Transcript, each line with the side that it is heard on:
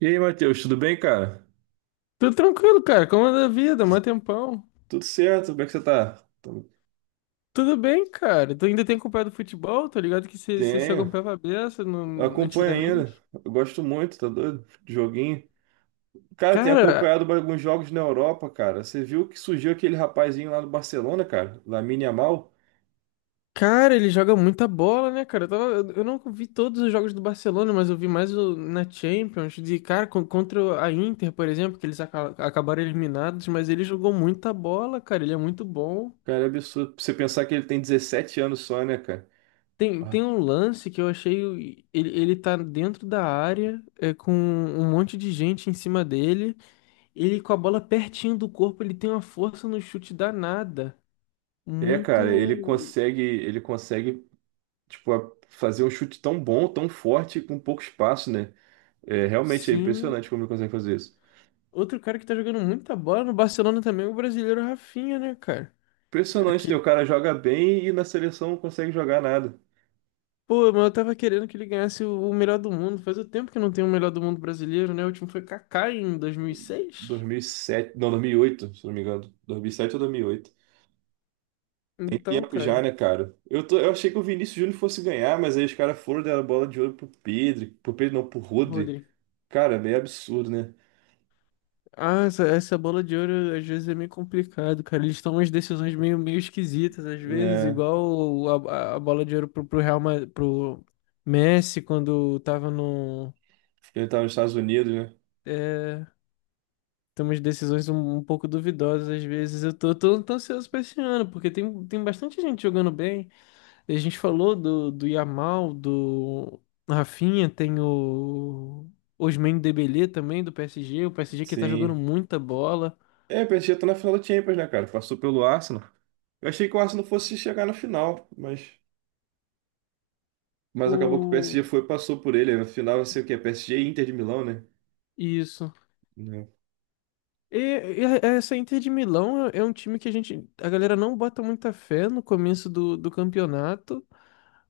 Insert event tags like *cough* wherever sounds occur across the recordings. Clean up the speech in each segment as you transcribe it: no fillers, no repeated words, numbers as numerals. right: E aí, Matheus, tudo bem, cara?
left: Tudo tranquilo, cara. Como anda a vida? Mó tempão.
right: Tudo certo, como é que você tá?
left: Tudo bem, cara. Tu ainda tem acompanhado futebol? Tô ligado que você se
right: Tenho,
left: acompanhava a beça
right: acompanho ainda.
left: antigamente.
right: Eu gosto muito, tá doido? De joguinho. Cara, tenho
left: Cara,
right: acompanhado alguns jogos na Europa, cara. Você viu que surgiu aquele rapazinho lá do Barcelona, cara? Lamine Yamal?
left: cara, ele joga muita bola, né, cara? Eu não vi todos os jogos do Barcelona, mas eu vi mais na Champions. De, cara, con- contra a Inter, por exemplo, que eles acabaram eliminados, mas ele jogou muita bola, cara. Ele é muito bom.
right: Cara, é absurdo. Pra você pensar que ele tem 17 anos só, né, cara?
left: Tem
right: Ah.
left: um lance que eu achei. Ele tá dentro da área, é, com um monte de gente em cima dele. Ele com a bola pertinho do corpo, ele tem uma força no chute danada.
right: É, cara, ele
left: Muito.
right: consegue, ele consegue, tipo, fazer um chute tão bom, tão forte, com pouco espaço, né? É, realmente é
left: Sim.
right: impressionante como ele consegue fazer isso.
left: Outro cara que tá jogando muita bola no Barcelona também, é o brasileiro Rafinha, né, cara?
right: Impressionante, né? O
left: Aquele...
right: cara joga bem e na seleção não consegue jogar nada.
left: Pô, mas eu tava querendo que ele ganhasse o melhor do mundo. Faz o tempo que não tem o melhor do mundo brasileiro, né? O último foi Kaká em 2006.
right: 2007, não, 2008, se não me engano. 2007 ou 2008. Tem
left: Então,
right: tempo já,
left: cara,
right: né, cara? Eu achei que o Vinícius Júnior fosse ganhar, mas aí os caras foram dar a bola de ouro pro Pedro não, pro Rodri.
left: Rodri.
right: Cara, é meio absurdo, né?
left: Ah, essa bola de ouro às vezes é meio complicado, cara. Eles tomam umas decisões meio esquisitas, às vezes,
right: Né?
left: igual a bola de ouro pro Messi quando tava no.
right: Ele tava nos Estados Unidos, né?
left: É, tem umas decisões um pouco duvidosas, às vezes. Eu tô ansioso pra esse ano, porque tem bastante gente jogando bem. A gente falou do Yamal, do Rafinha, tem o Ousmane Dembélé também, do PSG. O PSG que tá jogando
right: Sim.
left: muita bola.
right: É, o PSG tá na final da Champions, né, cara? Passou pelo Arsenal. Eu achei que o Arsenal fosse chegar na final, mas acabou que o PSG
left: O.
right: foi e passou por ele. Na final vai ser o quê? PSG e Inter de Milão, né?
left: Isso.
right: Né?
left: E, e essa Inter de Milão é um time que a gente, a galera não bota muita fé no começo do campeonato,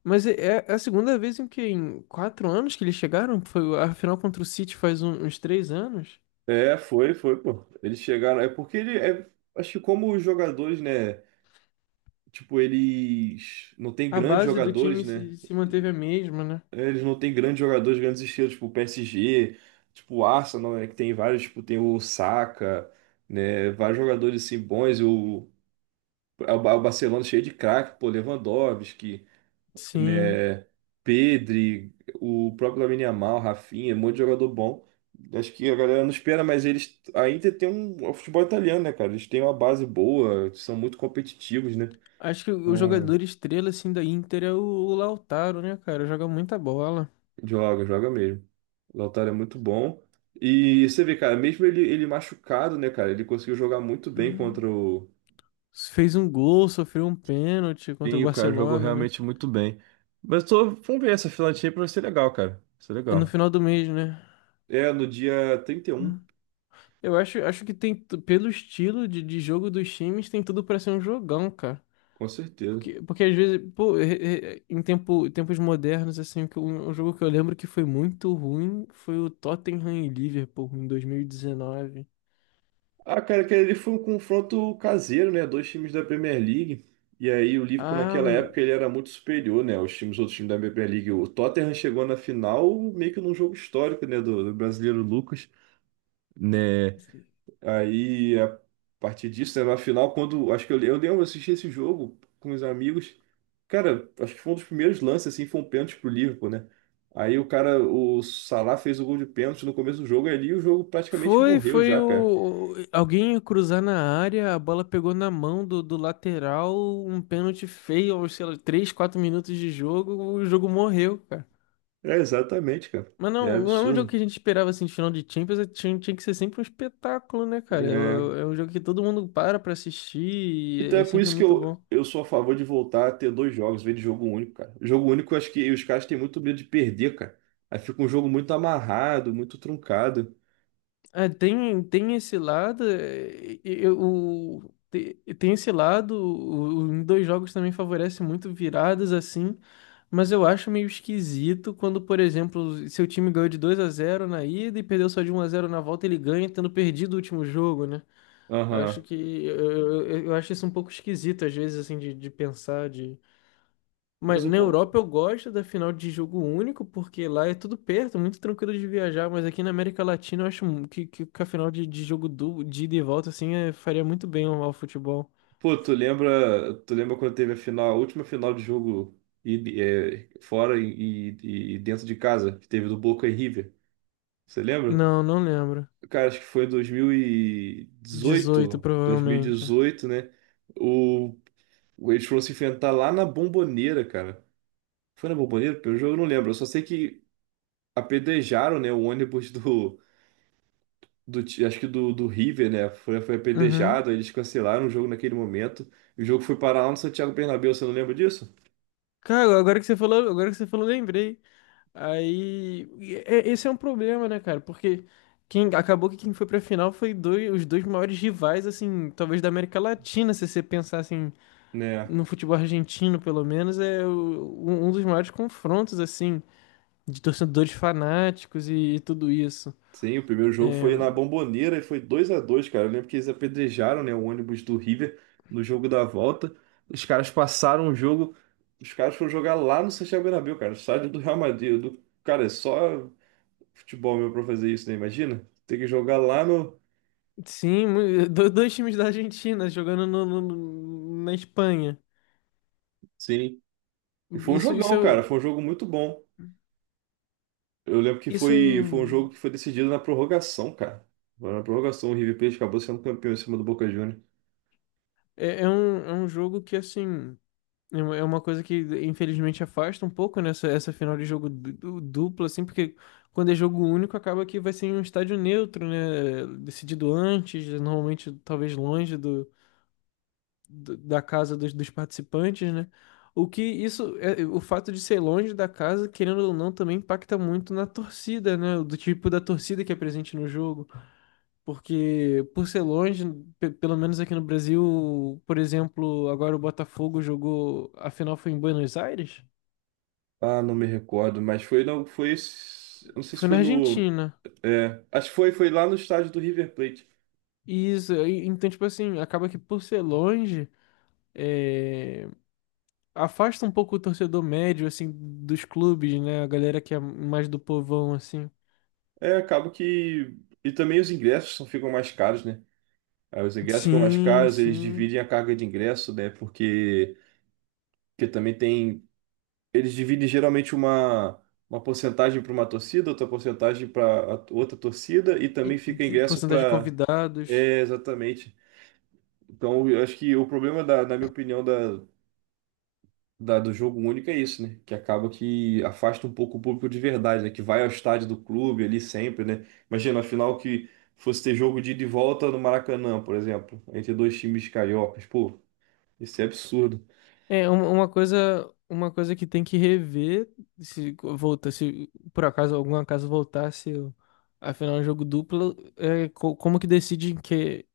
left: mas é a segunda vez em que em 4 anos que eles chegaram, foi a final contra o City faz uns 3 anos,
right: É, foi, pô. Eles chegaram. É porque ele é. Acho que como os jogadores, né? Tipo, eles não têm
left: a
right: grandes
left: base do
right: jogadores,
left: time
right: né?
left: se manteve a mesma, né?
right: Eles não têm grandes jogadores, grandes estrelas, tipo o PSG, tipo o Arsenal, né? Que tem vários, tipo, tem o Saka, né? Vários jogadores assim bons, é o Barcelona cheio de craque, pô, Lewandowski.
left: Sim,
right: Né? Pedri, o próprio Lamine Yamal, Rafinha, um monte de jogador bom. Acho que a galera não espera, mas eles ainda tem o futebol italiano, né, cara? Eles têm uma base boa, são muito competitivos, né?
left: acho que o
right: Então,
left: jogador estrela assim da Inter é o Lautaro, né, cara? Joga muita bola.
right: joga, joga mesmo. O Lautaro é muito bom. E você vê, cara, mesmo ele machucado, né, cara? Ele conseguiu jogar muito bem
left: Uhum.
right: contra o.
left: Fez um gol, sofreu um pênalti contra o
right: Sim, o cara jogou
left: Barcelona, né?
right: realmente muito bem. Mas vamos ver essa filantinha pra ser legal, cara. Vai ser
left: E no
right: legal.
left: final do mês, né?
right: É, no dia 31.
left: Eu acho que pelo estilo de jogo dos times, tem tudo pra ser um jogão, cara.
right: Com certeza.
left: Porque, às vezes, pô, em tempos modernos, assim, que um jogo que eu lembro que foi muito ruim foi o Tottenham e Liverpool em 2019.
right: Ah, cara, que ele foi um confronto caseiro, né? Dois times da Premier League. E aí o Liverpool
left: Ah,
right: naquela época ele era muito superior, né? Os times, outros times da Premier League. O Tottenham chegou na final meio que num jogo histórico, né? Do brasileiro Lucas, né? Aí a partir disso, né? Na final, quando acho que eu lembro, eu assisti esse jogo com os amigos. Cara, acho que foi um dos primeiros lances, assim, foi um pênalti pro Liverpool, né? Aí o cara, o Salah fez o gol de pênalti no começo do jogo ali, o jogo praticamente
left: foi,
right: morreu
left: foi
right: já, cara.
left: alguém ia cruzar na área, a bola pegou na mão do lateral, um pênalti feio, aos, sei lá, 3, 4 minutos de jogo, o jogo morreu, cara.
right: É exatamente, cara.
left: Mas
right: É
left: não, não é um jogo
right: absurdo.
left: que a gente esperava assim de final de Champions, tinha que ser sempre um espetáculo, né, cara? É,
right: É.
left: o- é um jogo que todo mundo para pra assistir e
right: Então
left: é
right: é
left: é
right: por
left: sempre
right: isso que
left: muito
right: eu,
left: bom.
right: eu sou a favor de voltar a ter dois jogos, em vez de jogo único, cara. Jogo único, eu acho que os caras têm muito medo de perder, cara. Aí fica um jogo muito amarrado, muito truncado.
left: É, tem esse lado, e- e- o, tem esse lado, em dois jogos também favorece muito viradas assim, mas eu acho meio esquisito quando, por exemplo, seu time ganhou de 2-0 na ida e perdeu só de 1-0 na volta, ele ganha tendo perdido o último jogo, né? Eu acho
right: Aham.
left: que eu acho isso um pouco esquisito às vezes assim de, pensar de. Mas
right: Mas o
left: na
right: bom.
left: Europa eu gosto da final de jogo único porque lá é tudo perto, muito tranquilo de viajar, mas aqui na América Latina eu acho que a final de jogo de ida e volta assim faria muito bem ao futebol.
right: Pô, tu lembra quando teve a final, a última final de jogo fora e dentro de casa, que teve do Boca e River? Você lembra?
left: Não, não lembro.
right: Cara, acho que foi em dois mil e
left: Dezoito
right: dezoito dois mil e
left: provavelmente.
right: dezoito, né? O Eles foram se enfrentar lá na Bomboneira, cara. Foi na Bomboneira? Pelo jogo eu não lembro. Eu só sei que apedrejaram, né, o ônibus acho que do River, né? Foi apedrejado,
left: Uhum.
right: aí eles cancelaram o jogo naquele momento. O jogo foi parar lá no Santiago Bernabéu, você não lembra disso?
left: Cara, agora que você falou, lembrei. Aí, esse é um problema, né, cara? Porque quem acabou que quem foi pra final os dois maiores rivais, assim, talvez da América Latina, se você pensar assim,
right: Né.
left: no futebol argentino, pelo menos, um dos maiores confrontos, assim, de torcedores fanáticos e, tudo isso.
right: Sim, o primeiro jogo
left: É,
right: foi na Bomboneira e foi 2-2, cara. Eu lembro que eles apedrejaram, né, o ônibus do River no jogo da volta. Os caras passaram o jogo, os caras foram jogar lá no Santiago Bernabéu, cara, o estádio do Real Madrid. Cara, é só futebol, meu, pra fazer isso, né? Imagina? Tem que jogar lá no.
left: sim, *laughs* dois times da Argentina jogando na Espanha.
right: Sim. E foi um
left: Isso,
right: jogão, cara. Foi um jogo muito bom. Eu lembro que
left: isso é,
right: foi um jogo
left: um,
right: que foi decidido na prorrogação, cara. Foi na prorrogação, o River Plate acabou sendo campeão em cima do Boca Juniors.
left: é é um, é um jogo que, assim. É uma coisa que, infelizmente, afasta um pouco, essa final de jogo duplo, assim, porque quando é jogo único, acaba que vai ser em um estádio neutro, né? Decidido antes, normalmente, talvez longe da casa dos participantes, né? O que isso, é, o fato de ser longe da casa, querendo ou não, também impacta muito na torcida, né? Do tipo da torcida que é presente no jogo. Porque, por ser longe, pelo menos aqui no Brasil, por exemplo, agora o Botafogo jogou. A final foi em Buenos Aires?
right: Ah, não me recordo, mas foi não foi eu não sei se
left: Foi
right: foi
left: na
right: no
left: Argentina.
right: acho que foi lá no estádio do River Plate.
left: E isso, então, tipo assim, acaba que por ser longe, é, afasta um pouco o torcedor médio, assim, dos clubes, né? A galera que é mais do povão, assim.
right: É, acaba que e também os ingressos ficam mais caros, né? Aí os ingressos ficam mais
left: Sim,
right: caros, eles
left: sim.
right: dividem a carga de ingresso, né? Porque também tem eles dividem geralmente uma, porcentagem para uma torcida, outra porcentagem para outra torcida e também
left: E,
right: fica
left: e
right: ingresso
left: porcentagem de
right: para.
left: convidados.
right: É, exatamente. Então, eu acho que o problema, na minha opinião, do jogo único é isso, né? Que acaba que afasta um pouco o público de verdade, né? Que vai ao estádio do clube ali sempre, né? Imagina, afinal, que fosse ter jogo de ida e volta no Maracanã, por exemplo, entre dois times cariocas. Pô, isso é absurdo.
left: É uma coisa que tem que rever se volta, se por acaso algum acaso voltasse a final de jogo duplo, como que decide em que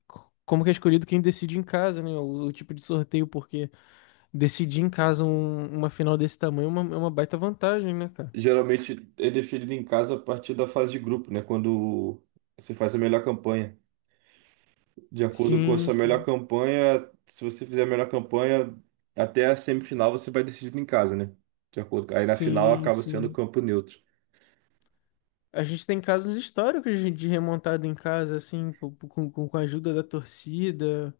left: como que é escolhido quem decide em casa, né? O tipo de sorteio, porque decidir em casa uma final desse tamanho é uma baita vantagem, né, cara?
right: Geralmente é definido em casa a partir da fase de grupo, né? Quando você faz a melhor campanha. De acordo com a
left: Sim,
right: sua melhor
left: sim,
right: campanha, se você fizer a melhor campanha até a semifinal, você vai decidir em casa, né? De acordo com. Aí na final
left: sim,
right: acaba sendo
left: sim.
right: campo neutro.
left: A gente tem casos históricos de remontada em casa, assim, com a ajuda da torcida.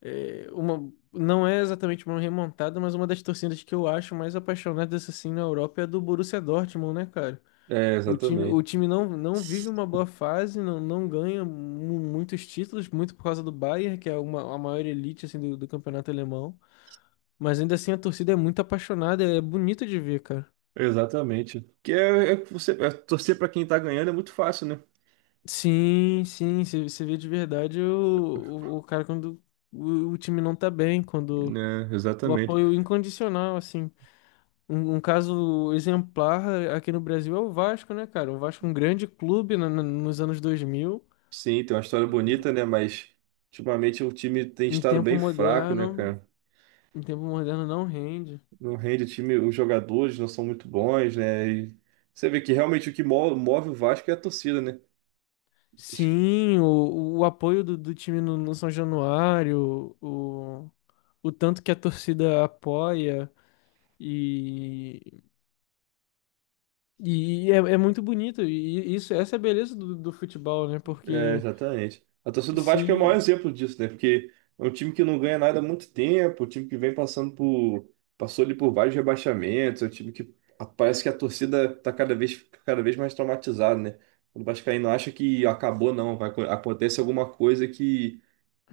left: Não é exatamente uma remontada, mas uma das torcidas que eu acho mais apaixonadas assim na Europa é a do Borussia Dortmund, né, cara?
right: É,
left: O time, o
right: exatamente.
left: time não, não vive uma boa fase, não, não ganha muitos títulos, muito por causa do Bayern, que é a maior elite assim, do campeonato alemão. Mas ainda assim a torcida é muito apaixonada, é bonito de ver, cara.
right: Exatamente. Que é que você é torcer para quem tá ganhando é muito fácil, né?
left: Sim, sim, você vê de verdade o cara quando o time não tá bem, quando
right: Né,
left: o
right: exatamente.
left: apoio incondicional, assim. Um caso exemplar aqui no Brasil é o Vasco, né, cara? O Vasco, é um grande clube nos anos 2000.
right: Sim, tem uma história bonita, né? Mas ultimamente o time tem
left: Em
right: estado
left: tempo
right: bem fraco, né,
left: moderno,
right: cara?
left: em tempo moderno não rende.
right: Não rende o time, os jogadores não são muito bons, né? E você vê que realmente o que move o Vasco é a torcida, né? Es-
left: Sim, o apoio do time no São Januário, o tanto que a torcida apoia e, e é muito bonito. E isso, essa é a beleza do futebol, né?
right: É,
left: Porque
right: exatamente. A torcida do Vasco é o maior
left: se
right: exemplo disso, né? Porque é um time que não ganha nada há muito tempo, um time que vem passando por, passou ali por vários rebaixamentos, é um time que parece que a torcida tá cada vez mais traumatizada, né? O vascaíno acha que acabou, não, vai, acontece alguma coisa.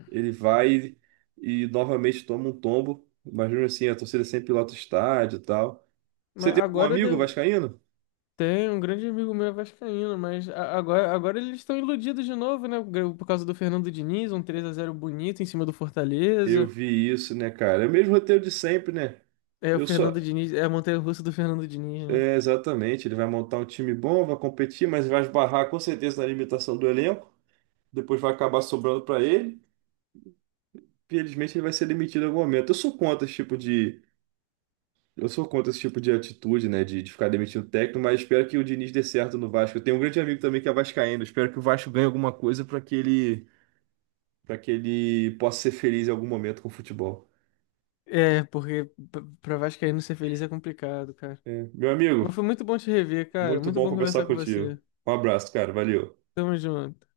right: Ele vai e novamente toma um tombo. Imagina assim, a torcida sempre lota o estádio e tal. Você
left: mas
right: tem algum
left: agora
right: amigo vascaíno?
left: Tem um grande amigo meu é vascaíno, mas agora eles estão iludidos de novo, né? Por causa do Fernando Diniz, um 3-0 bonito em cima do
right: Eu
left: Fortaleza.
right: vi isso, né, cara? É o mesmo roteiro de sempre, né?
left: É o
right: Eu
left: Fernando
right: só.
left: Diniz, é a montanha-russa do Fernando Diniz, né?
right: É, exatamente. Ele vai montar um time bom, vai competir, mas vai esbarrar com certeza na limitação do elenco. Depois vai acabar sobrando para ele. Infelizmente, ele vai ser demitido em algum momento. Eu sou contra esse tipo de atitude, né? De ficar demitindo o técnico, mas espero que o Diniz dê certo no Vasco. Eu tenho um grande amigo também que é vascaíno. Espero que o Vasco ganhe alguma coisa para que ele, possa ser feliz em algum momento com o futebol.
left: É, porque pra vascaíno ser feliz é complicado, cara.
right: É. Meu
left: Mas
right: amigo,
left: foi muito bom te rever, cara.
right: muito
left: Muito
right: bom
left: bom
right: conversar
left: conversar com
right: contigo.
left: você.
right: Um abraço, cara. Valeu.
left: Tamo junto.